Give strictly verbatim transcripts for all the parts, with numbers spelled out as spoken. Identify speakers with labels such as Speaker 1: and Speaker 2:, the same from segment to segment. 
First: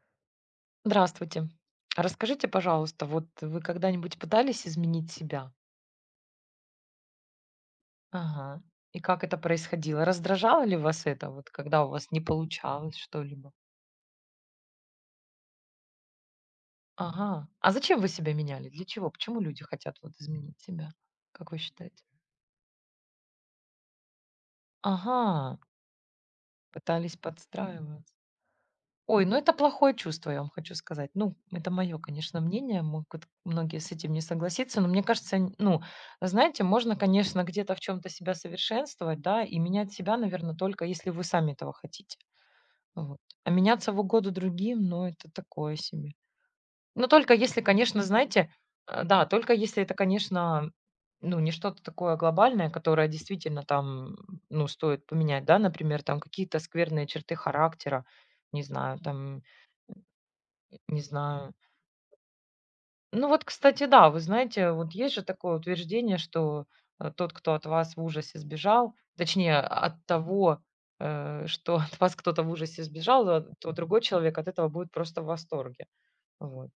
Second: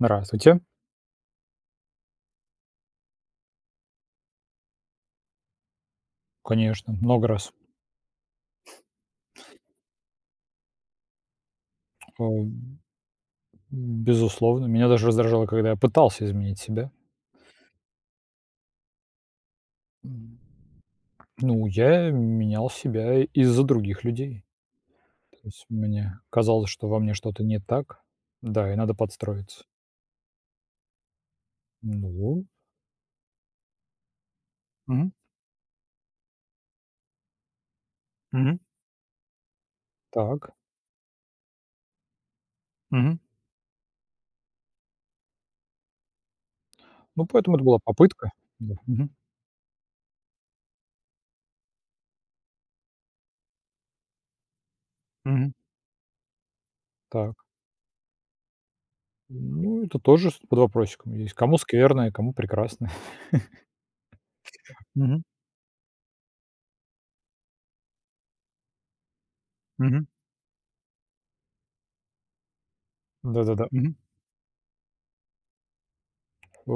Speaker 1: Здравствуйте.
Speaker 2: Здравствуйте. А Расскажите, пожалуйста, вот вы когда-нибудь пытались изменить себя?
Speaker 1: Конечно, много раз.
Speaker 2: Ага. И как это происходило? Раздражало ли вас это, вот когда у вас не
Speaker 1: Э,
Speaker 2: получалось что-либо?
Speaker 1: Безусловно. Меня даже раздражало, когда я пытался изменить себя.
Speaker 2: Ага. А зачем вы себя меняли? Для чего? Почему люди хотят вот
Speaker 1: М,
Speaker 2: изменить себя? Как вы
Speaker 1: ну,
Speaker 2: считаете?
Speaker 1: я менял себя из-за других людей. То
Speaker 2: Ага.
Speaker 1: есть мне казалось, что во мне
Speaker 2: Пытались
Speaker 1: что-то не так.
Speaker 2: подстраиваться.
Speaker 1: Да, и надо
Speaker 2: Ой, ну это
Speaker 1: подстроиться.
Speaker 2: плохое чувство, я вам хочу сказать. Ну, это мое, конечно,
Speaker 1: Ну.
Speaker 2: мнение, могут многие с этим не согласиться, но мне
Speaker 1: Мгм.
Speaker 2: кажется, н- ну, знаете, можно, конечно, где-то в чем-то себя
Speaker 1: Мгм.
Speaker 2: совершенствовать, да, и менять себя,
Speaker 1: Так.
Speaker 2: наверное, только если вы сами этого хотите.
Speaker 1: Мгм.
Speaker 2: Вот. А меняться в угоду другим, ну, это такое себе. Но
Speaker 1: Ну,
Speaker 2: только
Speaker 1: поэтому
Speaker 2: если,
Speaker 1: это была
Speaker 2: конечно,
Speaker 1: попытка.
Speaker 2: знаете,
Speaker 1: Да.
Speaker 2: э,
Speaker 1: Мгм.
Speaker 2: да, только если это, конечно, ну, не что-то такое глобальное, которое действительно там, ну, стоит поменять,
Speaker 1: Мгм.
Speaker 2: да, например, там какие-то скверные
Speaker 1: Так.
Speaker 2: черты характера, не знаю, там
Speaker 1: Ну, это тоже с под
Speaker 2: не
Speaker 1: вопросиком есть.
Speaker 2: знаю.
Speaker 1: Кому скверное, кому прекрасное.
Speaker 2: Ну вот, кстати, да, вы знаете, вот есть
Speaker 1: Мгм.
Speaker 2: же такое утверждение, что э, тот, кто от вас в ужасе сбежал, точнее, от
Speaker 1: Мгм.
Speaker 2: того, э, что от вас кто-то в ужасе сбежал, а
Speaker 1: Да-да-да.
Speaker 2: то другой человек от этого будет просто в восторге. Вот.
Speaker 1: Э,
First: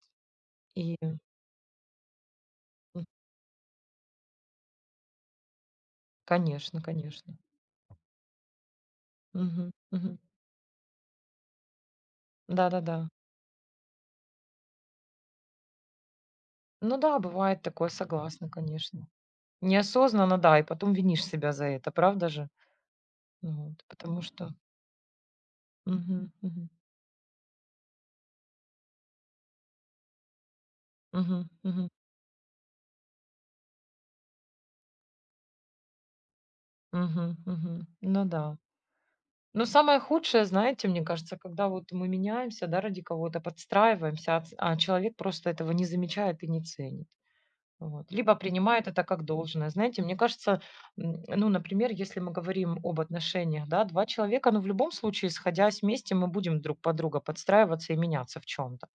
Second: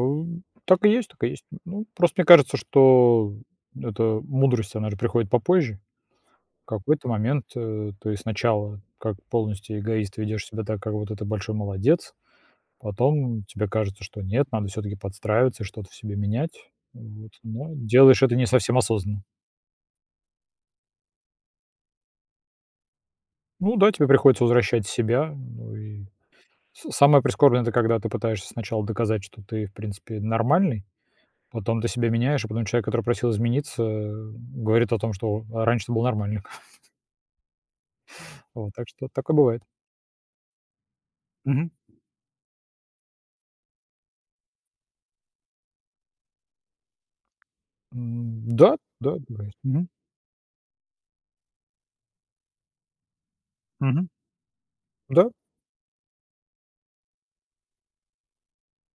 Speaker 1: так и
Speaker 2: И,
Speaker 1: есть, так и есть. Ну, просто мне кажется,
Speaker 2: м,
Speaker 1: что эта мудрость, она же приходит попозже. В
Speaker 2: конечно,
Speaker 1: какой-то
Speaker 2: конечно.
Speaker 1: момент, э, ты сначала как
Speaker 2: Мгм,
Speaker 1: полностью эгоист
Speaker 2: мгм.
Speaker 1: ведешь себя так, как вот это большой молодец.
Speaker 2: Да-да-да.
Speaker 1: Потом тебе кажется, что нет, надо все таки подстраиваться и что-то в себе менять.
Speaker 2: Ну да,
Speaker 1: Вот,
Speaker 2: бывает
Speaker 1: но
Speaker 2: такое,
Speaker 1: делаешь это не
Speaker 2: согласна,
Speaker 1: совсем
Speaker 2: конечно.
Speaker 1: осознанно.
Speaker 2: Неосознанно, да, и потом винишь себя за это, правда же? Вот,
Speaker 1: Ну да, тебе
Speaker 2: потому
Speaker 1: приходится
Speaker 2: что...
Speaker 1: возвращать себя. Ну и
Speaker 2: Мгм, мгм,
Speaker 1: с самое прискорбное — это когда ты пытаешься сначала доказать, что ты, в принципе, нормальный.
Speaker 2: мгм,
Speaker 1: Потом ты
Speaker 2: мгм.
Speaker 1: себя меняешь, а потом человек, который просил измениться, э, говорит о том, что "а раньше ты был нормальным".
Speaker 2: Мгм, мгм. Ну да.
Speaker 1: Вот, так что такое бывает.
Speaker 2: Но самое худшее, знаете, мне кажется, когда
Speaker 1: Мгм.
Speaker 2: вот мы меняемся, да, ради кого-то, подстраиваемся, а ц- а человек просто этого не замечает и не ценит. Вот. Либо
Speaker 1: М, да,
Speaker 2: принимает это
Speaker 1: да,
Speaker 2: как
Speaker 1: бывает.
Speaker 2: должное.
Speaker 1: Мгм.
Speaker 2: Знаете, мне кажется, м, ну, например, если мы говорим об отношениях, да,
Speaker 1: Мгм.
Speaker 2: два человека, ну, в любом случае,
Speaker 1: Да.
Speaker 2: сходясь вместе, мы будем друг под друга подстраиваться и меняться в чем-то.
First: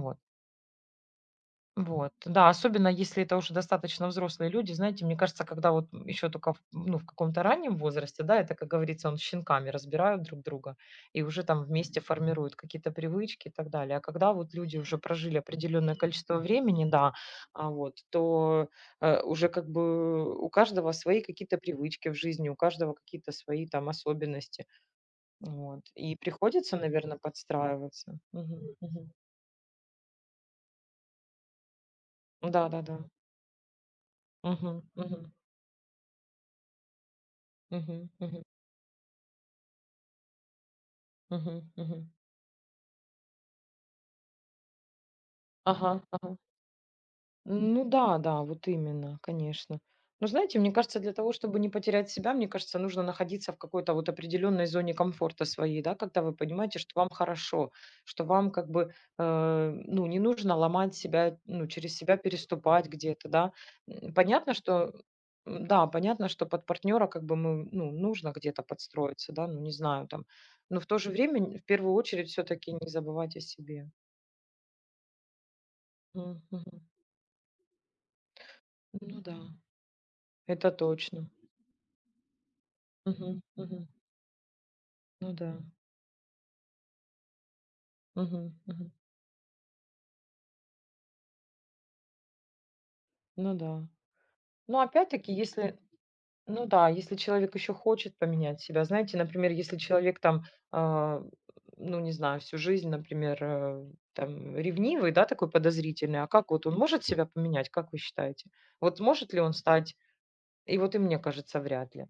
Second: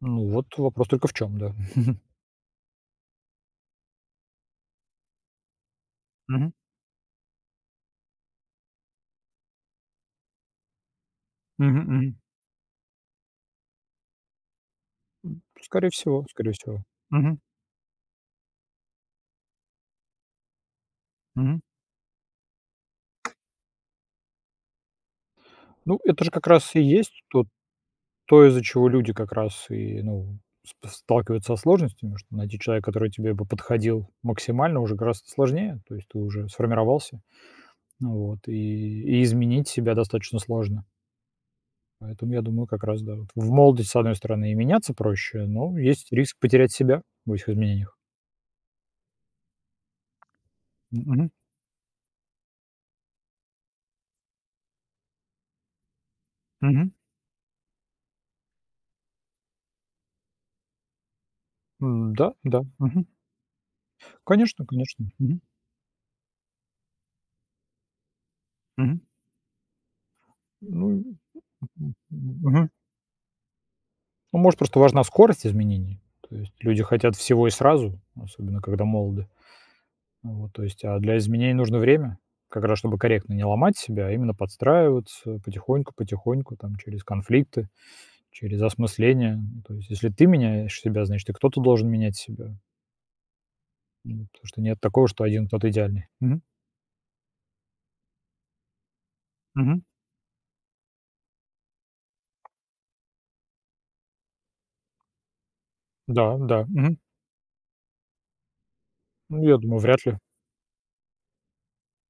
Speaker 1: Ну, вот вопрос только в чем, да.
Speaker 2: Вот, да, особенно если это уже достаточно взрослые люди. Знаете, мне кажется, когда вот еще
Speaker 1: Мгм.
Speaker 2: только в, ну, в каком-то раннем возрасте, да, это, как говорится, он с щенками разбирают друг друга и уже там
Speaker 1: Мгм
Speaker 2: вместе
Speaker 1: мгм.
Speaker 2: формируют какие-то привычки и так далее. А когда вот люди уже прожили
Speaker 1: Скорее
Speaker 2: определенное
Speaker 1: всего,
Speaker 2: количество
Speaker 1: скорее всего.
Speaker 2: времени, да,
Speaker 1: Мгм.
Speaker 2: а вот, то э, уже как бы у каждого свои какие-то
Speaker 1: Мгм.
Speaker 2: привычки в жизни, у каждого какие-то свои там особенности. Вот.
Speaker 1: Ну,
Speaker 2: И
Speaker 1: это же как раз
Speaker 2: приходится,
Speaker 1: и
Speaker 2: наверное,
Speaker 1: есть то
Speaker 2: подстраиваться.
Speaker 1: то,
Speaker 2: Мгм,
Speaker 1: из-за чего
Speaker 2: мгм.
Speaker 1: люди как раз и, ну, с сталкиваются со сложностями, что найти
Speaker 2: Да, да,
Speaker 1: человека,
Speaker 2: да.
Speaker 1: который тебе бы подходил максимально,
Speaker 2: Мгм,
Speaker 1: уже гораздо
Speaker 2: мгм,
Speaker 1: сложнее. То есть ты уже сформировался.
Speaker 2: мгм,
Speaker 1: Вот,
Speaker 2: мгм.
Speaker 1: и и изменить себя достаточно сложно.
Speaker 2: Мгм, мгм.
Speaker 1: Поэтому я думаю, как раз, да, вот в молодости, с одной стороны, и меняться проще, но
Speaker 2: Ага,
Speaker 1: есть
Speaker 2: ага.
Speaker 1: риск потерять себя в этих
Speaker 2: Ну
Speaker 1: изменениях.
Speaker 2: да, да, вот именно, конечно. Но знаете, мне кажется, для
Speaker 1: Мгм.
Speaker 2: того, чтобы не потерять себя, мне кажется, нужно находиться в какой-то вот определенной зоне комфорта своей, да, когда вы понимаете,
Speaker 1: Мгм.
Speaker 2: что вам хорошо, что вам как бы, э, ну, не нужно ломать себя, ну, через
Speaker 1: М,
Speaker 2: себя
Speaker 1: да, да.
Speaker 2: переступать
Speaker 1: Мгм.
Speaker 2: где-то, да. М, Понятно,
Speaker 1: Конечно,
Speaker 2: что,
Speaker 1: конечно. Мгм.
Speaker 2: м, да, понятно, что под партнера как бы мы, ну, нужно где-то
Speaker 1: Мгм.
Speaker 2: подстроиться, да, ну, не знаю, там. Но в
Speaker 1: Ну,
Speaker 2: то же время, н- в
Speaker 1: м,
Speaker 2: первую очередь,
Speaker 1: мгм.
Speaker 2: все-таки не забывать о себе.
Speaker 1: Ну, может, просто важна скорость изменений. То
Speaker 2: Мгм,
Speaker 1: есть
Speaker 2: мгм.
Speaker 1: люди хотят всего и сразу, особенно когда
Speaker 2: Ну
Speaker 1: молоды.
Speaker 2: да,
Speaker 1: Вот, то
Speaker 2: это
Speaker 1: есть, а для
Speaker 2: точно.
Speaker 1: изменений нужно время, как раз чтобы корректно
Speaker 2: Мгм,
Speaker 1: не ломать
Speaker 2: мгм.
Speaker 1: себя, а именно
Speaker 2: Ну
Speaker 1: подстраиваться
Speaker 2: да.
Speaker 1: потихоньку, потихоньку, там, через конфликты.
Speaker 2: Мгм,
Speaker 1: Через
Speaker 2: мгм.
Speaker 1: осмысление. Ну, то есть, если ты меняешь себя, значит, и кто-то должен менять себя.
Speaker 2: Ну да.
Speaker 1: Ну, потому что нет
Speaker 2: Ну
Speaker 1: такого, что
Speaker 2: опять-таки,
Speaker 1: один кто-то
Speaker 2: если,
Speaker 1: идеальный. Мгм.
Speaker 2: ну да, если человек еще хочет поменять себя, знаете, например, если
Speaker 1: Мгм.
Speaker 2: человек там, а, ну не знаю, всю жизнь, например, э, там ревнивый, да, такой подозрительный, а
Speaker 1: Да,
Speaker 2: как
Speaker 1: да.
Speaker 2: вот он
Speaker 1: Мгм.
Speaker 2: может себя поменять, как вы считаете? Вот может ли
Speaker 1: Ну,
Speaker 2: он
Speaker 1: я думаю,
Speaker 2: стать?
Speaker 1: вряд ли.
Speaker 2: И вот и мне кажется, вряд ли.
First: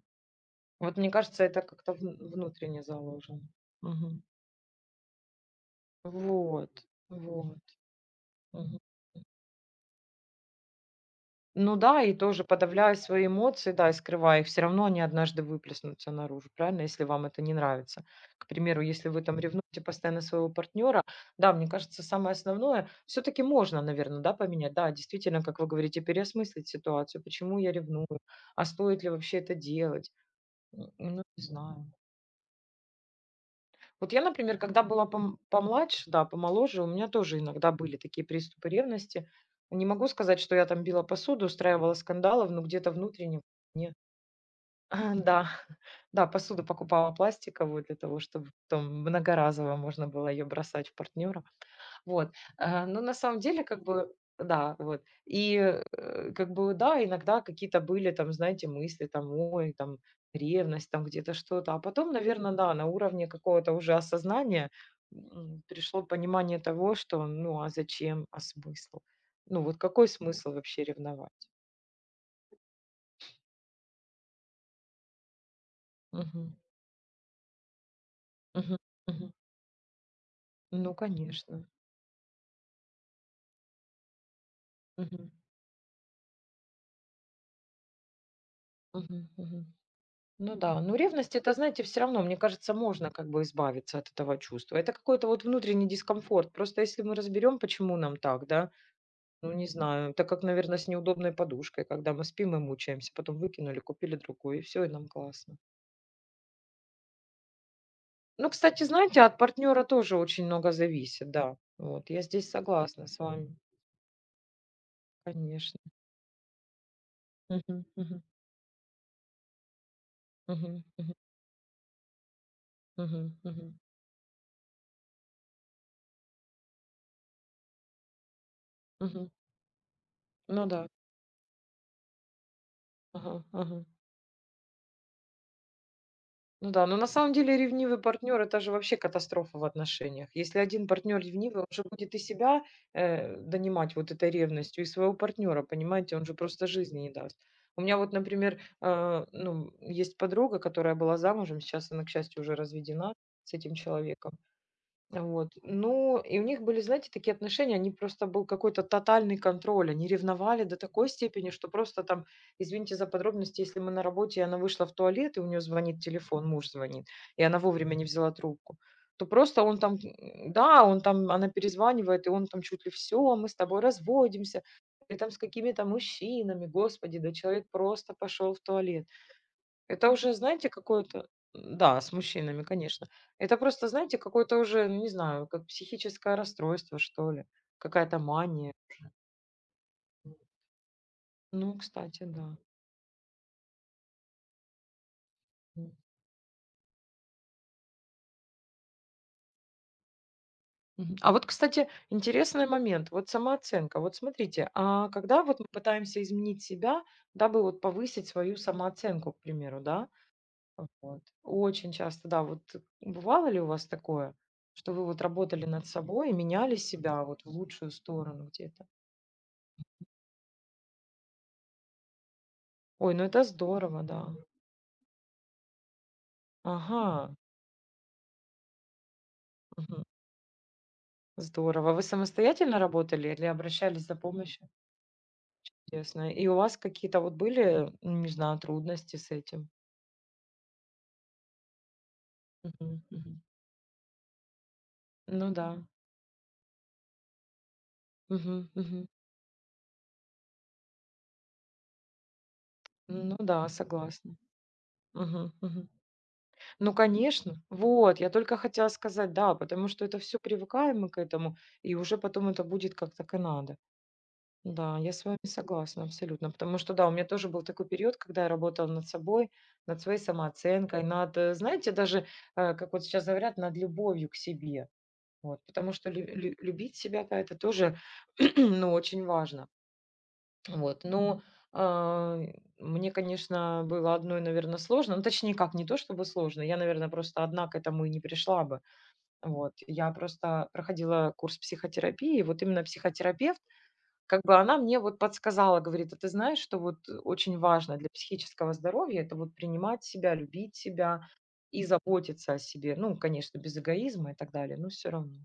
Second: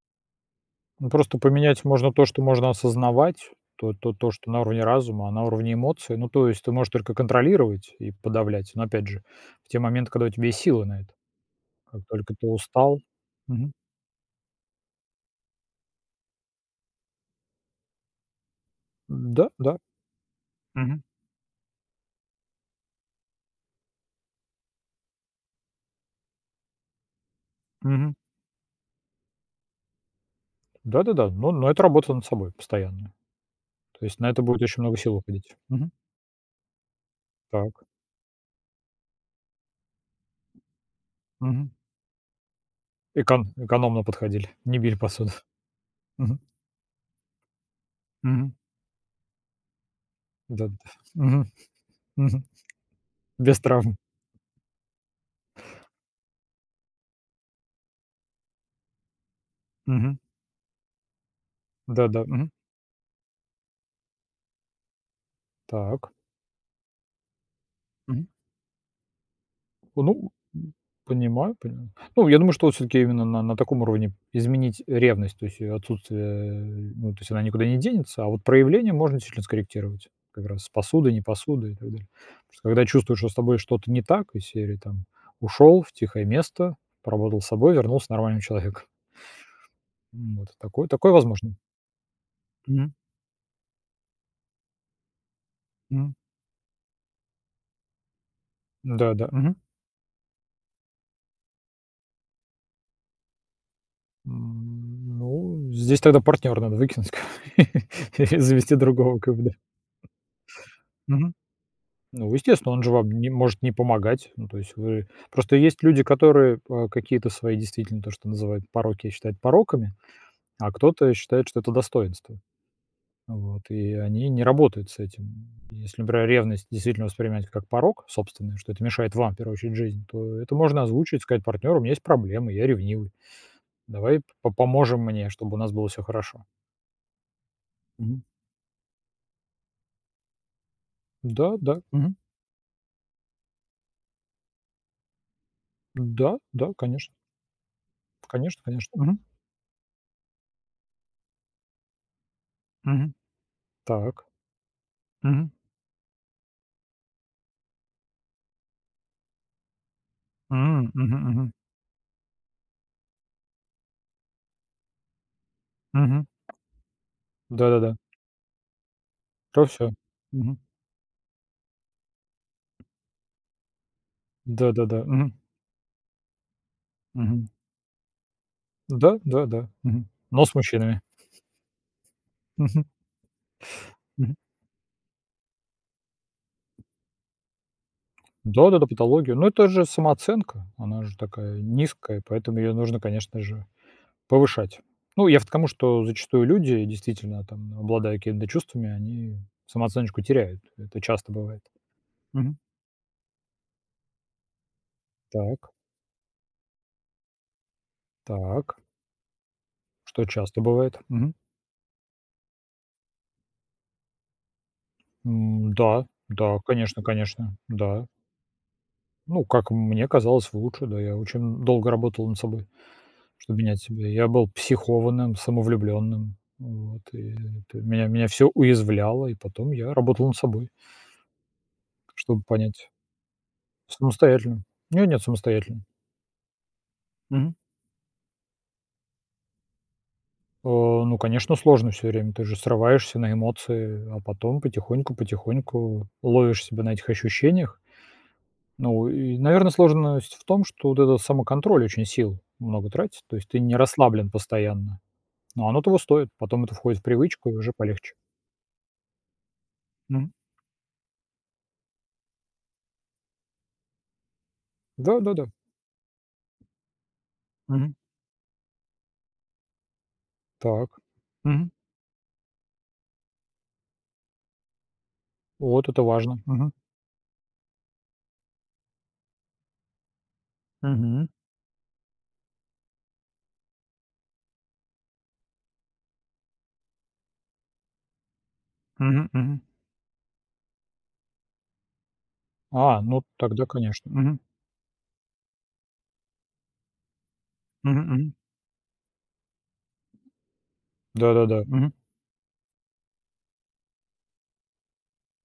Speaker 2: Вот
Speaker 1: Ну,
Speaker 2: мне
Speaker 1: просто
Speaker 2: кажется, это
Speaker 1: поменять
Speaker 2: как-то
Speaker 1: можно
Speaker 2: вн-
Speaker 1: то, что можно
Speaker 2: внутренне заложено.
Speaker 1: осознавать, то то
Speaker 2: Мгм.
Speaker 1: то, что на уровне разума, а на уровне эмоций, ну, то есть
Speaker 2: Вот,
Speaker 1: ты можешь только
Speaker 2: вот.
Speaker 1: контролировать и подавлять,
Speaker 2: Мгм.
Speaker 1: но, опять же, в те моменты, когда у тебя есть силы на это.
Speaker 2: Ну
Speaker 1: Как
Speaker 2: да, и
Speaker 1: только
Speaker 2: тоже
Speaker 1: ты
Speaker 2: подавляя
Speaker 1: устал.
Speaker 2: свои
Speaker 1: Мгм.
Speaker 2: эмоции, да, и скрывая их, все равно они однажды выплеснутся наружу, правильно, если вам это не нравится. К примеру, если вы там
Speaker 1: Да, да.
Speaker 2: ревнуете постоянно своего
Speaker 1: Мгм.
Speaker 2: партнера, да, мне кажется, самое основное, все-таки можно, наверное, да, поменять, да, действительно, как вы говорите, переосмыслить ситуацию, почему я ревную,
Speaker 1: Мгм.
Speaker 2: а стоит ли вообще это делать. М, ну,
Speaker 1: Да-да-да.
Speaker 2: не
Speaker 1: Но но это
Speaker 2: знаю.
Speaker 1: работа над собой постоянная. То
Speaker 2: Вот
Speaker 1: есть
Speaker 2: я,
Speaker 1: на это
Speaker 2: например,
Speaker 1: будет очень
Speaker 2: когда
Speaker 1: много
Speaker 2: была
Speaker 1: сил
Speaker 2: пом
Speaker 1: уходить. Мгм.
Speaker 2: помладше, да, помоложе, у меня тоже иногда
Speaker 1: Так.
Speaker 2: были такие приступы ревности. Не могу сказать, что я там била посуду,
Speaker 1: Мгм.
Speaker 2: устраивала скандалов, но где-то внутренне
Speaker 1: Экон
Speaker 2: мне
Speaker 1: экономно подходили, не били посуду.
Speaker 2: да, да,
Speaker 1: Мгм.
Speaker 2: посуду покупала пластиковую для того, чтобы
Speaker 1: Мгм.
Speaker 2: потом многоразово можно было ее бросать
Speaker 1: Да-да.
Speaker 2: в партнера.
Speaker 1: Мгм.
Speaker 2: Вот,
Speaker 1: Мгм.
Speaker 2: э, но на самом
Speaker 1: Без
Speaker 2: деле, как
Speaker 1: травм.
Speaker 2: бы, да, вот. И, э, как бы, да, иногда какие-то были там, знаете, мысли там, ой, там,
Speaker 1: Мгм.
Speaker 2: ревность, там где-то что-то. А потом,
Speaker 1: Да-да. Мгм.
Speaker 2: наверное, да, на уровне какого-то уже осознания м, пришло
Speaker 1: Так.
Speaker 2: понимание того, что, ну, а
Speaker 1: Мгм.
Speaker 2: зачем, а смысл? Ну, вот какой
Speaker 1: Ну,
Speaker 2: смысл
Speaker 1: м,
Speaker 2: вообще ревновать?
Speaker 1: понимаю, понимаю. Ну, я думаю, что все таки именно на на таком уровне изменить ревность, то есть её
Speaker 2: Мгм.
Speaker 1: отсутствие, ну, то есть она никуда не денется, а вот
Speaker 2: Мгм.
Speaker 1: проявление можно
Speaker 2: Мгм.
Speaker 1: действительно скорректировать. Как раз с
Speaker 2: Ну,
Speaker 1: посудой, не
Speaker 2: конечно.
Speaker 1: посудой и так далее. Потому что когда чувствуешь, что с тобой что-то не так, из серии там:
Speaker 2: Мгм.
Speaker 1: ушел в тихое место, поработал с собой, вернулся нормальным человеком.
Speaker 2: Мгм. Мгм.
Speaker 1: М, вот
Speaker 2: Ну да,
Speaker 1: такое
Speaker 2: ну
Speaker 1: такое
Speaker 2: ревность
Speaker 1: возможно.
Speaker 2: это, знаете, все равно, мне кажется,
Speaker 1: Мгм,
Speaker 2: можно как бы избавиться от этого чувства. Это какой-то вот внутренний
Speaker 1: мгм.
Speaker 2: дискомфорт. Просто если мы разберем, почему нам так, да,
Speaker 1: Да-да,
Speaker 2: ну
Speaker 1: мгм.
Speaker 2: не знаю, так как, наверное, с неудобной подушкой, когда мы спим и мучаемся, потом выкинули, купили другую, и все, и нам
Speaker 1: М,
Speaker 2: классно.
Speaker 1: ну, здесь тогда партнёра надо выкинуть или
Speaker 2: Ну,
Speaker 1: завести
Speaker 2: кстати,
Speaker 1: другого,
Speaker 2: знаете,
Speaker 1: как
Speaker 2: от
Speaker 1: бы, да.
Speaker 2: партнера тоже очень много зависит,
Speaker 1: Мгм.
Speaker 2: да. Вот, я
Speaker 1: Ну,
Speaker 2: здесь
Speaker 1: естественно, он же
Speaker 2: согласна
Speaker 1: вам
Speaker 2: с
Speaker 1: не
Speaker 2: вами,
Speaker 1: может не помогать. Ну, то есть вы просто
Speaker 2: конечно.
Speaker 1: есть люди, которые, а, какие-то свои
Speaker 2: Мгм,
Speaker 1: действительно то,
Speaker 2: мгм,
Speaker 1: что называют пороки, считают пороками, а
Speaker 2: мгм,
Speaker 1: кто-то
Speaker 2: мгм,
Speaker 1: считает, что это достоинство.
Speaker 2: мгм,
Speaker 1: Вот,
Speaker 2: мгм.
Speaker 1: и они не работают с этим. Если, например, ревность действительно воспринимать как порок собственный, что это мешает вам, в первую очередь, в жизни, то это
Speaker 2: Ну
Speaker 1: можно
Speaker 2: да,
Speaker 1: озвучить, сказать партнеру: "У меня есть проблемы, я ревнивый".
Speaker 2: ага, ага.
Speaker 1: Давай по поможем мне, чтобы у нас было все хорошо.
Speaker 2: Ну да, но на самом деле ревнивый
Speaker 1: Мгм.
Speaker 2: партнер — это же вообще катастрофа в отношениях. Если один партнер
Speaker 1: Да,
Speaker 2: ревнивый, он
Speaker 1: да.
Speaker 2: же
Speaker 1: Мгм.
Speaker 2: будет и себя э, донимать вот этой ревностью, и своего партнера, понимаете, он
Speaker 1: Да,
Speaker 2: же просто
Speaker 1: да,
Speaker 2: жизни не
Speaker 1: конечно.
Speaker 2: даст. У меня вот, например,
Speaker 1: Конечно, конечно. Мгм.
Speaker 2: э, ну, есть подруга, которая была замужем, сейчас она, к счастью, уже
Speaker 1: Мгм.
Speaker 2: разведена с этим
Speaker 1: Так.
Speaker 2: человеком. Вот.
Speaker 1: Мгм.
Speaker 2: Ну, и у них были, знаете, такие отношения, они просто был какой-то тотальный контроль, они ревновали до
Speaker 1: М.
Speaker 2: такой
Speaker 1: Мгм,
Speaker 2: степени,
Speaker 1: мгм.
Speaker 2: что просто там, извините за подробности, если мы на работе, и она вышла в туалет, и у нее звонит
Speaker 1: Мгм.
Speaker 2: телефон, муж звонит, и она вовремя
Speaker 1: Да-да-да.
Speaker 2: не взяла трубку, то просто
Speaker 1: То
Speaker 2: он
Speaker 1: все.
Speaker 2: там, м,
Speaker 1: Мгм.
Speaker 2: да, он там, она перезванивает, и он там чуть ли все, мы с тобой разводимся,
Speaker 1: Да-да-да.
Speaker 2: и там
Speaker 1: Мгм.
Speaker 2: с какими-то мужчинами, господи, да
Speaker 1: Мгм.
Speaker 2: человек просто пошел в туалет.
Speaker 1: Да, да, да. Мгм.
Speaker 2: Это уже,
Speaker 1: Но с
Speaker 2: знаете,
Speaker 1: мужчинами.
Speaker 2: какое-то Да, с мужчинами,
Speaker 1: Мгм.
Speaker 2: конечно. Это просто, знаете,
Speaker 1: Мгм.
Speaker 2: какое-то уже, ну, не знаю, как психическое расстройство, что ли, какая-то мания.
Speaker 1: Да-да-да, патология. Ну, это же самооценка, она же такая
Speaker 2: Ну,
Speaker 1: низкая,
Speaker 2: кстати,
Speaker 1: поэтому
Speaker 2: да.
Speaker 1: ее нужно, конечно же, повышать. Ну, я вот к тому,
Speaker 2: М.
Speaker 1: что зачастую люди, действительно, там, обладая какими-то чувствами, они самооценочку теряют. Это
Speaker 2: Мгм. А
Speaker 1: часто
Speaker 2: вот,
Speaker 1: бывает.
Speaker 2: кстати,
Speaker 1: Мгм.
Speaker 2: интересный момент. Вот самооценка. Вот смотрите, а когда вот мы
Speaker 1: Так,
Speaker 2: пытаемся изменить себя, дабы вот повысить свою
Speaker 1: так.
Speaker 2: самооценку, к примеру, да?
Speaker 1: Что часто бывает?
Speaker 2: Вот.
Speaker 1: Мгм.
Speaker 2: Очень часто, да. Вот бывало ли у вас такое, что вы вот работали
Speaker 1: М,
Speaker 2: над
Speaker 1: да,
Speaker 2: собой и
Speaker 1: да,
Speaker 2: меняли
Speaker 1: конечно,
Speaker 2: себя вот в
Speaker 1: конечно,
Speaker 2: лучшую
Speaker 1: да.
Speaker 2: сторону где-то?
Speaker 1: Ну, как мне казалось, лучше, да. Я очень долго работал над собой,
Speaker 2: Ой, ну это
Speaker 1: чтобы менять
Speaker 2: здорово,
Speaker 1: себя. Я
Speaker 2: да.
Speaker 1: был психованным, самовлюбленным. Вот, и
Speaker 2: Ага,
Speaker 1: это меня меня все уязвляло, и потом я
Speaker 2: мгм.
Speaker 1: работал над собой,
Speaker 2: Здорово. Вы
Speaker 1: чтобы
Speaker 2: самостоятельно
Speaker 1: понять.
Speaker 2: работали или обращались за
Speaker 1: Самостоятельно.
Speaker 2: помощью?
Speaker 1: Не, нет, самостоятельно.
Speaker 2: Интересно. И у вас какие-то вот были, м, не знаю, трудности с этим?
Speaker 1: Э, ну, конечно, сложно все время. Ты же
Speaker 2: Мгм,
Speaker 1: срываешься на
Speaker 2: мгм.
Speaker 1: эмоции, а потом
Speaker 2: Ну да.
Speaker 1: потихоньку-потихоньку ловишь себя на этих ощущениях.
Speaker 2: Мгм,
Speaker 1: Ну,
Speaker 2: мгм.
Speaker 1: и, наверное, сложность в том, что вот этот самоконтроль очень сил много тратит. То
Speaker 2: Ну
Speaker 1: есть ты
Speaker 2: да,
Speaker 1: не расслаблен
Speaker 2: согласна.
Speaker 1: постоянно,
Speaker 2: Мгм,
Speaker 1: но оно
Speaker 2: мгм.
Speaker 1: того стоит. Потом это
Speaker 2: Ну,
Speaker 1: входит в привычку, и
Speaker 2: конечно.
Speaker 1: уже полегче.
Speaker 2: Вот, я только хотела сказать, да, потому что это
Speaker 1: Мгм.
Speaker 2: все привыкаем мы к этому, и уже потом это будет как то и надо. Да, я с вами
Speaker 1: Да-да-да.
Speaker 2: согласна абсолютно, потому что, да, у меня тоже был такой
Speaker 1: Мгм.
Speaker 2: период, когда я работала над собой, над своей
Speaker 1: Так.
Speaker 2: самооценкой, над, э,
Speaker 1: Мгм.
Speaker 2: знаете, даже, э, как вот сейчас говорят, над любовью к себе. Вот,
Speaker 1: Вот
Speaker 2: потому
Speaker 1: это
Speaker 2: что лю-
Speaker 1: важно.
Speaker 2: лю-
Speaker 1: Мгм.
Speaker 2: любить себя, да, это тоже, ну, очень важно. Вот,
Speaker 1: Мгм.
Speaker 2: но а, мне, конечно, было одной, наверное, сложно, ну, точнее, как, не то чтобы сложно, я, наверное, просто одна к этому и не пришла бы.
Speaker 1: Мгм. Мгм.
Speaker 2: Вот, я просто проходила курс психотерапии, вот именно
Speaker 1: А, ну
Speaker 2: психотерапевт,
Speaker 1: тогда, конечно. Мгм.
Speaker 2: как бы она мне вот подсказала, говорит: "А ты знаешь, что вот очень важно
Speaker 1: Мгм.
Speaker 2: для
Speaker 1: Мгм.
Speaker 2: психического здоровья — это вот принимать себя, любить себя
Speaker 1: Да-да-да.
Speaker 2: и заботиться о себе". Ну, конечно, без эгоизма и так далее, но все равно.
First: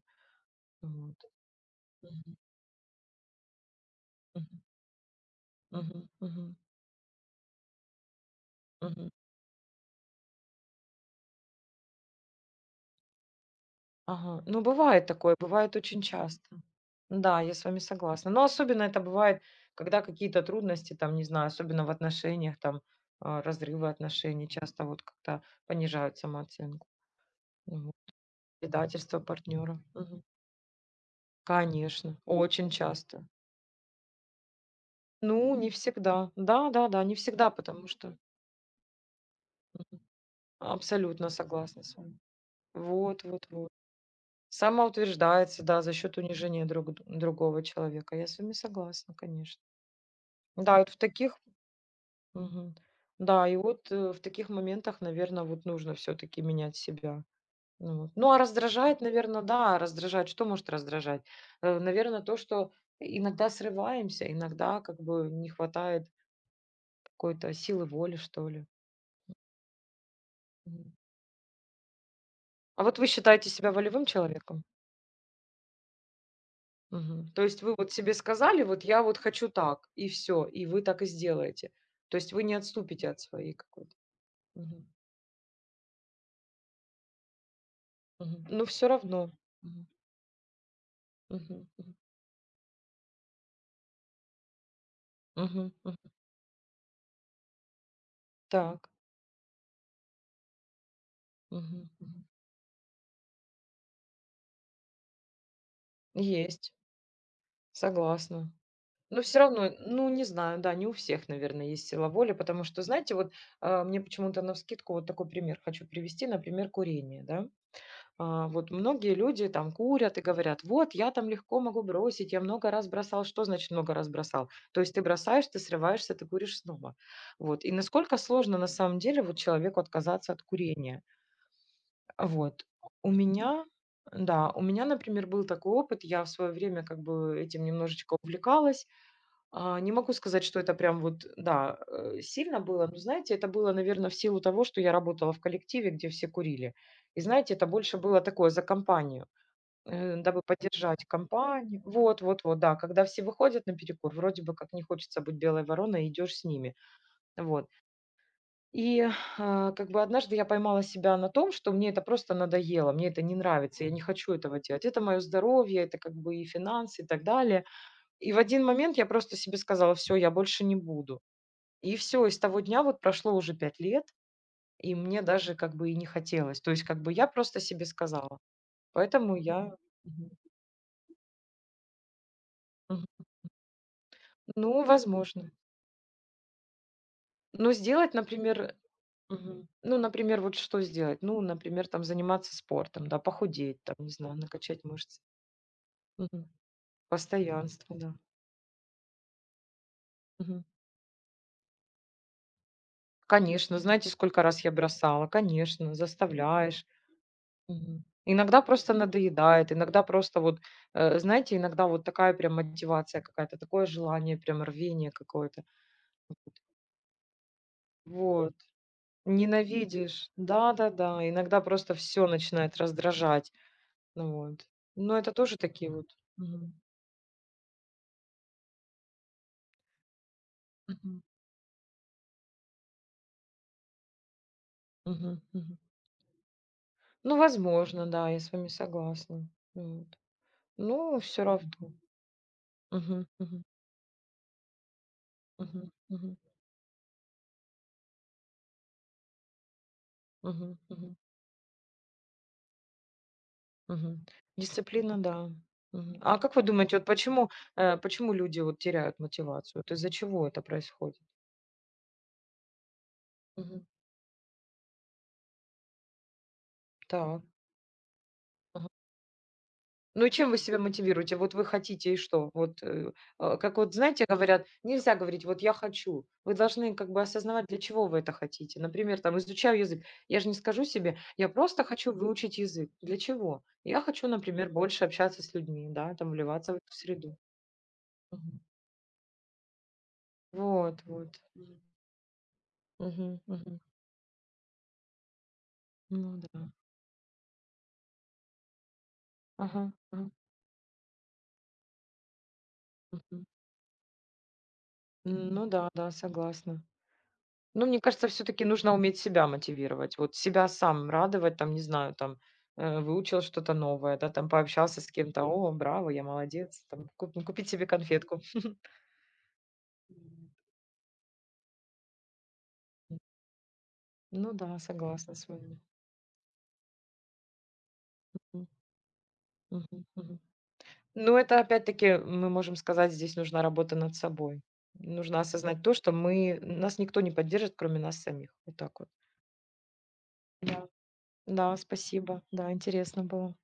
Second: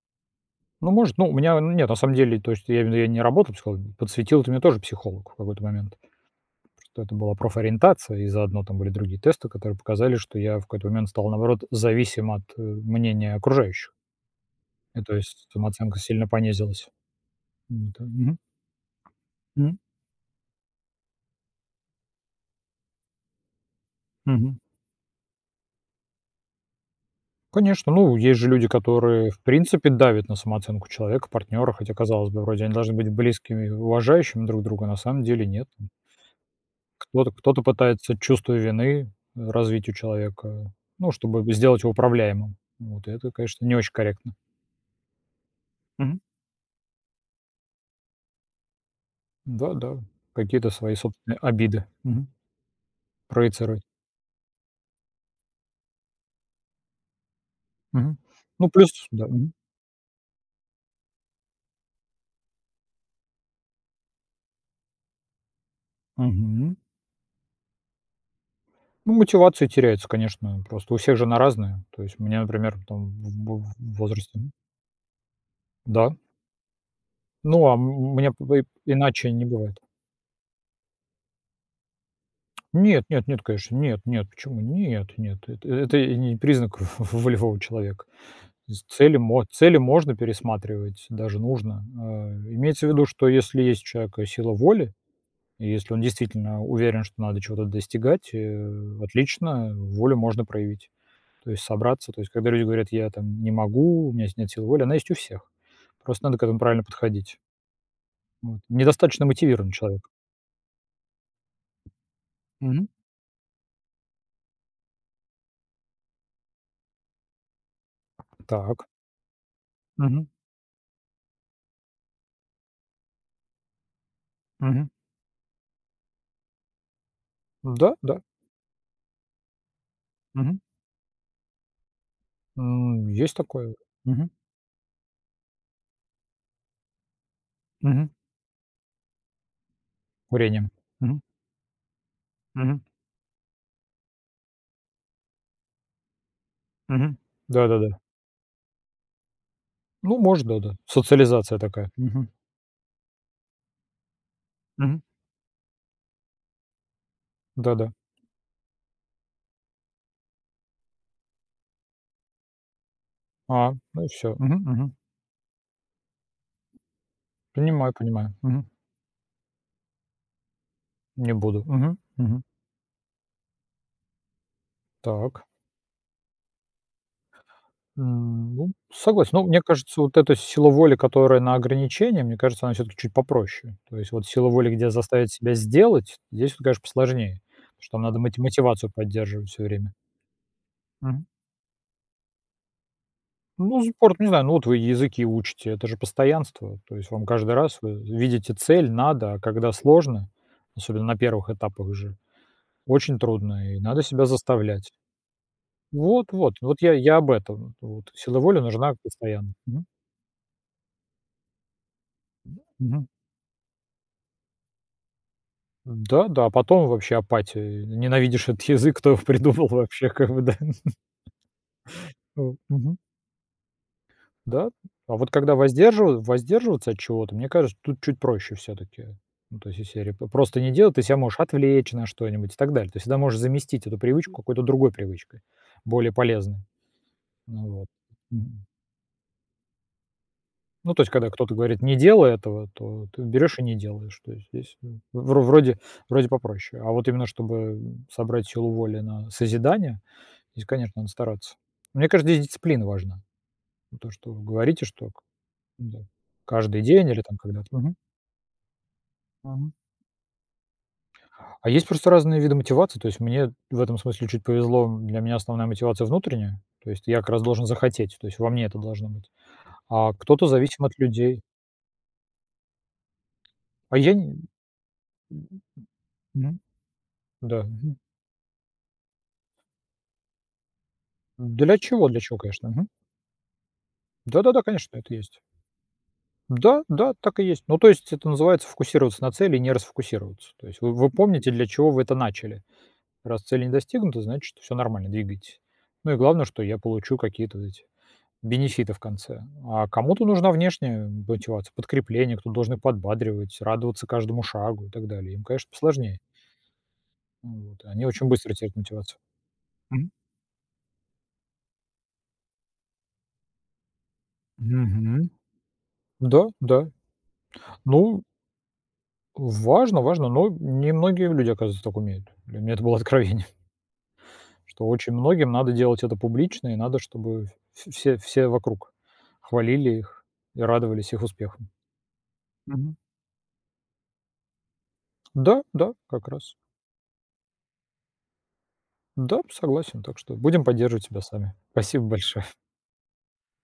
Speaker 1: Ну,
Speaker 2: Вот.
Speaker 1: может, ну, у меня нет, на самом
Speaker 2: Мгм.
Speaker 1: деле, то есть я имею в виду, я не работал психологом, подсветил это
Speaker 2: Мгм.
Speaker 1: мне тоже психолог в какой-то момент.
Speaker 2: Мгм. Мгм.
Speaker 1: Просто это была профориентация, и заодно там были
Speaker 2: Мгм.
Speaker 1: другие тесты, которые показали, что я в какой-то момент стал, наоборот, зависим от э, мнения окружающих.
Speaker 2: Ага. Ну,
Speaker 1: И
Speaker 2: бывает
Speaker 1: то
Speaker 2: такое,
Speaker 1: есть
Speaker 2: бывает
Speaker 1: самооценка
Speaker 2: очень
Speaker 1: сильно
Speaker 2: часто.
Speaker 1: понизилась.
Speaker 2: Да, я с вами
Speaker 1: М, это —
Speaker 2: согласна.
Speaker 1: мгм.
Speaker 2: Но особенно это бывает,
Speaker 1: М,
Speaker 2: когда какие-то трудности, там, не знаю, особенно в отношениях, там, а, разрывы отношений
Speaker 1: мгм.
Speaker 2: часто вот как-то понижают самооценку.
Speaker 1: Конечно,
Speaker 2: Вот.
Speaker 1: ну, есть же люди,
Speaker 2: Предательство
Speaker 1: которые, в
Speaker 2: партнера.
Speaker 1: принципе,
Speaker 2: Мгм.
Speaker 1: давят на самооценку человека, партнера, хотя,
Speaker 2: Конечно,
Speaker 1: казалось бы, вроде
Speaker 2: очень
Speaker 1: они должны быть
Speaker 2: часто.
Speaker 1: близкими, уважающими друг друга, на самом деле
Speaker 2: Ну,
Speaker 1: нет.
Speaker 2: не всегда. Да-да-да, не
Speaker 1: Кто-то
Speaker 2: всегда,
Speaker 1: кто-то
Speaker 2: потому что
Speaker 1: пытается чувство вины развить у
Speaker 2: мгм.
Speaker 1: человека, ну,
Speaker 2: Абсолютно
Speaker 1: чтобы сделать
Speaker 2: согласна
Speaker 1: его
Speaker 2: с вами.
Speaker 1: управляемым. Вот и
Speaker 2: Вот,
Speaker 1: это,
Speaker 2: вот,
Speaker 1: конечно,
Speaker 2: вот.
Speaker 1: не очень корректно.
Speaker 2: Самоутверждается, да, за счет
Speaker 1: Мгм.
Speaker 2: унижения друг д другого человека. Я с вами согласна, конечно.
Speaker 1: Да-да, какие-то
Speaker 2: Да, вот
Speaker 1: свои
Speaker 2: в
Speaker 1: собственные
Speaker 2: таких
Speaker 1: обиды, мгм,
Speaker 2: Мгм. Да, и
Speaker 1: проецировать.
Speaker 2: вот, э, в таких моментах, наверное, вот нужно все таки менять себя. Ну вот.
Speaker 1: Мгм.
Speaker 2: Ну, а
Speaker 1: Ну, плюс,
Speaker 2: раздражает,
Speaker 1: да,
Speaker 2: наверное,
Speaker 1: мгм,
Speaker 2: да, раздражает. Что может раздражать? Наверное, то, что иногда срываемся, иногда как бы не хватает
Speaker 1: мгм.
Speaker 2: какой-то силы воли, что ли.
Speaker 1: Ну, мотивация теряется, конечно,
Speaker 2: Мгм.
Speaker 1: просто у всех же она разная. То есть мне, например,
Speaker 2: А вот вы
Speaker 1: там в
Speaker 2: считаете себя
Speaker 1: в в
Speaker 2: волевым
Speaker 1: возрасте.
Speaker 2: человеком?
Speaker 1: Да.
Speaker 2: Мгм. То есть
Speaker 1: Ну, а
Speaker 2: вы
Speaker 1: м
Speaker 2: вот себе
Speaker 1: у меня
Speaker 2: сказали: "Вот я вот
Speaker 1: иначе не
Speaker 2: хочу
Speaker 1: бывает.
Speaker 2: так". И все, и вы так и сделаете. То есть вы не
Speaker 1: Нет
Speaker 2: отступите от
Speaker 1: нет нет,
Speaker 2: своей
Speaker 1: конечно,
Speaker 2: какой-то.
Speaker 1: нет нет, почему?
Speaker 2: Мгм.
Speaker 1: Нет нет, это это и не признак волевого человека.
Speaker 2: Мгм. Но
Speaker 1: З
Speaker 2: всё
Speaker 1: Цели
Speaker 2: равно.
Speaker 1: мо цели можно пересматривать, даже
Speaker 2: Мгм.
Speaker 1: нужно.
Speaker 2: Мгм.
Speaker 1: Э, имеется в виду, что если есть у человека сила воли, и
Speaker 2: Мгм.
Speaker 1: если
Speaker 2: Мгм.
Speaker 1: он действительно уверен, что надо чего-то достигать,
Speaker 2: Так.
Speaker 1: э, отлично, волю можно проявить. То есть
Speaker 2: Мгм.
Speaker 1: собраться. То
Speaker 2: Мгм.
Speaker 1: есть когда люди говорят: "Я там не могу, у меня нет силы воли", она есть у всех. Просто надо к этому
Speaker 2: Есть.
Speaker 1: правильно подходить.
Speaker 2: Согласна.
Speaker 1: Вот.
Speaker 2: Но
Speaker 1: Недостаточно
Speaker 2: все
Speaker 1: мотивирован
Speaker 2: равно,
Speaker 1: человек.
Speaker 2: ну, не знаю, да, не у всех, наверное, есть сила воли, потому что,
Speaker 1: Мгм.
Speaker 2: знаете, вот, а, мне почему-то навскидку вот такой пример хочу привести, например, курение, да. А, вот
Speaker 1: Так.
Speaker 2: многие люди там курят и
Speaker 1: Мгм.
Speaker 2: говорят: "Вот, я там легко могу бросить, я много раз бросал". Что значит много раз бросал? То
Speaker 1: Мгм.
Speaker 2: есть ты бросаешь, ты срываешься, ты куришь снова. Вот. И
Speaker 1: Да,
Speaker 2: насколько
Speaker 1: да.
Speaker 2: сложно на самом деле вот человеку отказаться от
Speaker 1: Мгм.
Speaker 2: курения. Вот.
Speaker 1: М,
Speaker 2: У
Speaker 1: есть
Speaker 2: меня
Speaker 1: такое. Мгм.
Speaker 2: да, у меня, например, был такой опыт. Я в свое время как бы этим
Speaker 1: Мгм.
Speaker 2: немножечко увлекалась, а, не могу сказать, что
Speaker 1: Курением.
Speaker 2: это прям
Speaker 1: Мгм.
Speaker 2: вот, да, э, сильно
Speaker 1: Мгм.
Speaker 2: было, но, знаете, это было, наверное, в силу того, что я работала в коллективе, где все курили.
Speaker 1: Мгм.
Speaker 2: И, знаете, это больше
Speaker 1: Да-да-да.
Speaker 2: было такое за компанию, э,
Speaker 1: Ну,
Speaker 2: дабы
Speaker 1: может, да-да.
Speaker 2: поддержать
Speaker 1: Социализация
Speaker 2: компанию.
Speaker 1: такая.
Speaker 2: Вот,
Speaker 1: Мгм.
Speaker 2: вот, вот, да, когда все выходят на перекур, вроде бы как не
Speaker 1: Мгм.
Speaker 2: хочется быть белой вороной, идешь с ними. Вот.
Speaker 1: Да-да.
Speaker 2: И а, как бы однажды я поймала себя на том, что мне это просто надоело, мне это не
Speaker 1: А,
Speaker 2: нравится, я не
Speaker 1: ну и
Speaker 2: хочу
Speaker 1: все.
Speaker 2: этого делать. Это мое здоровье, это как бы и финансы и так далее.
Speaker 1: Понимаю,
Speaker 2: И
Speaker 1: понимаю.
Speaker 2: в один
Speaker 1: Мгм.
Speaker 2: момент я просто себе сказала, все, я больше не буду.
Speaker 1: Не буду.
Speaker 2: И
Speaker 1: Мгм.
Speaker 2: все, и с
Speaker 1: Мгм.
Speaker 2: того дня вот прошло уже пять лет, и мне
Speaker 1: Так.
Speaker 2: даже как бы и не хотелось. То есть как бы я просто себе сказала.
Speaker 1: М, ну, согласен.
Speaker 2: Поэтому
Speaker 1: Ну, мне
Speaker 2: я
Speaker 1: кажется, вот
Speaker 2: мгм,
Speaker 1: эта сила воли, которая на ограничение, мне кажется, она все таки
Speaker 2: мгм.
Speaker 1: чуть попроще. То есть вот сила воли,
Speaker 2: Ну,
Speaker 1: где заставить
Speaker 2: возможно.
Speaker 1: себя сделать, здесь вот, конечно, посложнее.
Speaker 2: Ну
Speaker 1: Потому что там
Speaker 2: сделать,
Speaker 1: надо мати
Speaker 2: например,
Speaker 1: мотивацию поддерживать все
Speaker 2: мгм.
Speaker 1: время.
Speaker 2: Ну, например, вот что сделать? Ну, например, там заниматься спортом, да, похудеть,
Speaker 1: Ну,
Speaker 2: там, не
Speaker 1: спорт, не
Speaker 2: знаю,
Speaker 1: знаю, ну вот вы
Speaker 2: накачать мышцы.
Speaker 1: языки учите, это же
Speaker 2: Мгм.
Speaker 1: постоянство. То есть вам каждый раз вы
Speaker 2: Постоянство, да.
Speaker 1: видите цель, надо, а когда сложно,
Speaker 2: Мгм.
Speaker 1: особенно на первых этапах же, очень трудно,
Speaker 2: Конечно,
Speaker 1: и надо
Speaker 2: знаете,
Speaker 1: себя
Speaker 2: сколько раз я
Speaker 1: заставлять.
Speaker 2: бросала? Конечно,
Speaker 1: Вот, вот, вот
Speaker 2: заставляешь.
Speaker 1: я, я об этом.
Speaker 2: Мгм.
Speaker 1: Вот. Сила воли
Speaker 2: Иногда просто
Speaker 1: нужна постоянно.
Speaker 2: надоедает,
Speaker 1: Мгм.
Speaker 2: иногда просто вот, э, знаете, иногда вот такая прям
Speaker 1: Мгм.
Speaker 2: мотивация какая-то, такое желание, прям рвение какое-то.
Speaker 1: Да, да, а потом вообще апатия. Ненавидишь
Speaker 2: Вот.
Speaker 1: этот язык, кто его придумал вообще, как
Speaker 2: Ненавидишь.
Speaker 1: бы, да.
Speaker 2: Да-да-да. Иногда просто все
Speaker 1: Вот.
Speaker 2: начинает
Speaker 1: Мгм.
Speaker 2: раздражать. Ну вот.
Speaker 1: Да. А
Speaker 2: Но
Speaker 1: вот
Speaker 2: это
Speaker 1: когда
Speaker 2: тоже такие вот.
Speaker 1: воздержив
Speaker 2: Мгм.
Speaker 1: воздерживаться от чего-то, мне кажется, тут чуть проще все таки. Ну, то есть из серии п просто не делать, ты себя
Speaker 2: Мгм.
Speaker 1: можешь отвлечь на что-нибудь и так далее. Ты всегда можешь заместить эту привычку какой-то другой привычкой,
Speaker 2: Мгм. Мгм.
Speaker 1: более полезной.
Speaker 2: Ну,
Speaker 1: Ну вот.
Speaker 2: возможно, да, я с
Speaker 1: Мгм.
Speaker 2: вами согласна. Вот.
Speaker 1: Ну, то есть,
Speaker 2: Ну,
Speaker 1: когда
Speaker 2: все
Speaker 1: кто-то говорит:
Speaker 2: равно.
Speaker 1: "Не делай этого", то ты
Speaker 2: Мгм.
Speaker 1: берешь и
Speaker 2: Мгм.
Speaker 1: не делаешь. То есть здесь м, вро вроде
Speaker 2: Мгм.
Speaker 1: вроде
Speaker 2: Мгм.
Speaker 1: попроще. А вот именно чтобы собрать силу воли на созидание, здесь,
Speaker 2: Мгм.
Speaker 1: конечно, надо
Speaker 2: Мгм.
Speaker 1: стараться. Мне кажется, здесь дисциплина важна. То,
Speaker 2: Мгм.
Speaker 1: что вы говорите, что.
Speaker 2: Дисциплина, да.
Speaker 1: Да.
Speaker 2: Мгм. А как вы
Speaker 1: Каждый
Speaker 2: думаете, вот
Speaker 1: день или там
Speaker 2: почему,
Speaker 1: когда-то. Мгм.
Speaker 2: э, почему люди вот теряют
Speaker 1: Мгм.
Speaker 2: мотивацию? Вот из-за чего это происходит?
Speaker 1: А есть просто разные виды мотивации. То есть мне в
Speaker 2: Мгм.
Speaker 1: этом смысле чуть повезло. Для меня основная мотивация внутренняя. То есть я как раз
Speaker 2: Так.
Speaker 1: должен захотеть. То есть во мне это
Speaker 2: Ага.
Speaker 1: должно быть. А
Speaker 2: Ну и
Speaker 1: кто-то
Speaker 2: чем вы себя
Speaker 1: зависим от
Speaker 2: мотивируете?
Speaker 1: людей.
Speaker 2: Вот вы хотите и что? Вот э, а, как вот
Speaker 1: А я
Speaker 2: знаете,
Speaker 1: не.
Speaker 2: говорят, нельзя говорить, вот я хочу. Вы
Speaker 1: Мгм.
Speaker 2: должны как бы
Speaker 1: Да.
Speaker 2: осознавать, для
Speaker 1: Мгм.
Speaker 2: чего вы это хотите. Например, там изучаю язык. Я же не скажу себе, я
Speaker 1: Для
Speaker 2: просто
Speaker 1: чего?
Speaker 2: хочу
Speaker 1: Для чего,
Speaker 2: выучить
Speaker 1: конечно. Мгм.
Speaker 2: язык. Для чего? Я хочу,
Speaker 1: Да-да-да,
Speaker 2: например,
Speaker 1: конечно,
Speaker 2: больше
Speaker 1: это есть.
Speaker 2: общаться с людьми, да, там вливаться в
Speaker 1: Да,
Speaker 2: эту
Speaker 1: да,
Speaker 2: среду.
Speaker 1: так и есть. Ну, то есть это
Speaker 2: Мгм.
Speaker 1: называется фокусироваться на цели и не расфокусироваться. То есть вы,
Speaker 2: Вот,
Speaker 1: вы
Speaker 2: вот.
Speaker 1: помните, для чего вы это начали.
Speaker 2: Мгм.
Speaker 1: Раз цель не
Speaker 2: Мгм.
Speaker 1: достигнута, значит, все нормально, двигайтесь. Ну и
Speaker 2: Ну
Speaker 1: главное, что
Speaker 2: да.
Speaker 1: я получу какие-то вот эти бенефита в конце. А
Speaker 2: Ага,
Speaker 1: кому-то
Speaker 2: ага.
Speaker 1: нужна внешняя мотивация, подкрепление, кто-то должен их
Speaker 2: Мгм.
Speaker 1: подбадривать, радоваться каждому шагу и так далее. Им,
Speaker 2: Ну
Speaker 1: конечно,
Speaker 2: да, да,
Speaker 1: посложнее.
Speaker 2: согласна.
Speaker 1: Вот.
Speaker 2: Ну, мне
Speaker 1: Они очень
Speaker 2: кажется,
Speaker 1: быстро
Speaker 2: все-таки
Speaker 1: теряют
Speaker 2: нужно
Speaker 1: мотивацию.
Speaker 2: уметь себя
Speaker 1: Мгм.
Speaker 2: мотивировать. Вот себя сам радовать, там, не знаю, там, э, выучил что-то новое, да, там, пообщался с
Speaker 1: Мгм.
Speaker 2: кем-то, о, браво, я
Speaker 1: Да,
Speaker 2: молодец,
Speaker 1: да.
Speaker 2: там, куп- ну, купить себе
Speaker 1: Ну,
Speaker 2: конфетку.
Speaker 1: важно, важно, но немногие люди, оказывается, так умеют. Для меня это было
Speaker 2: М,
Speaker 1: откровение,
Speaker 2: Ну да,
Speaker 1: что очень
Speaker 2: согласна с
Speaker 1: многим надо
Speaker 2: вами.
Speaker 1: делать это публично, и надо, чтобы в- все, все
Speaker 2: М,
Speaker 1: вокруг хвалили
Speaker 2: мгм,
Speaker 1: их
Speaker 2: мгм.
Speaker 1: и радовались их
Speaker 2: Ну, это
Speaker 1: успехам.
Speaker 2: опять-таки, мы можем
Speaker 1: Мгм.
Speaker 2: сказать, здесь нужна работа над собой. Нужно
Speaker 1: Да,
Speaker 2: осознать
Speaker 1: да,
Speaker 2: то, что
Speaker 1: как раз.
Speaker 2: мы, нас никто не поддержит, кроме нас самих. Вот так вот.
Speaker 1: Да, согласен, так что будем
Speaker 2: Да.
Speaker 1: поддерживать тебя сами.
Speaker 2: Да,
Speaker 1: Спасибо
Speaker 2: спасибо.
Speaker 1: большое.
Speaker 2: Да, интересно было.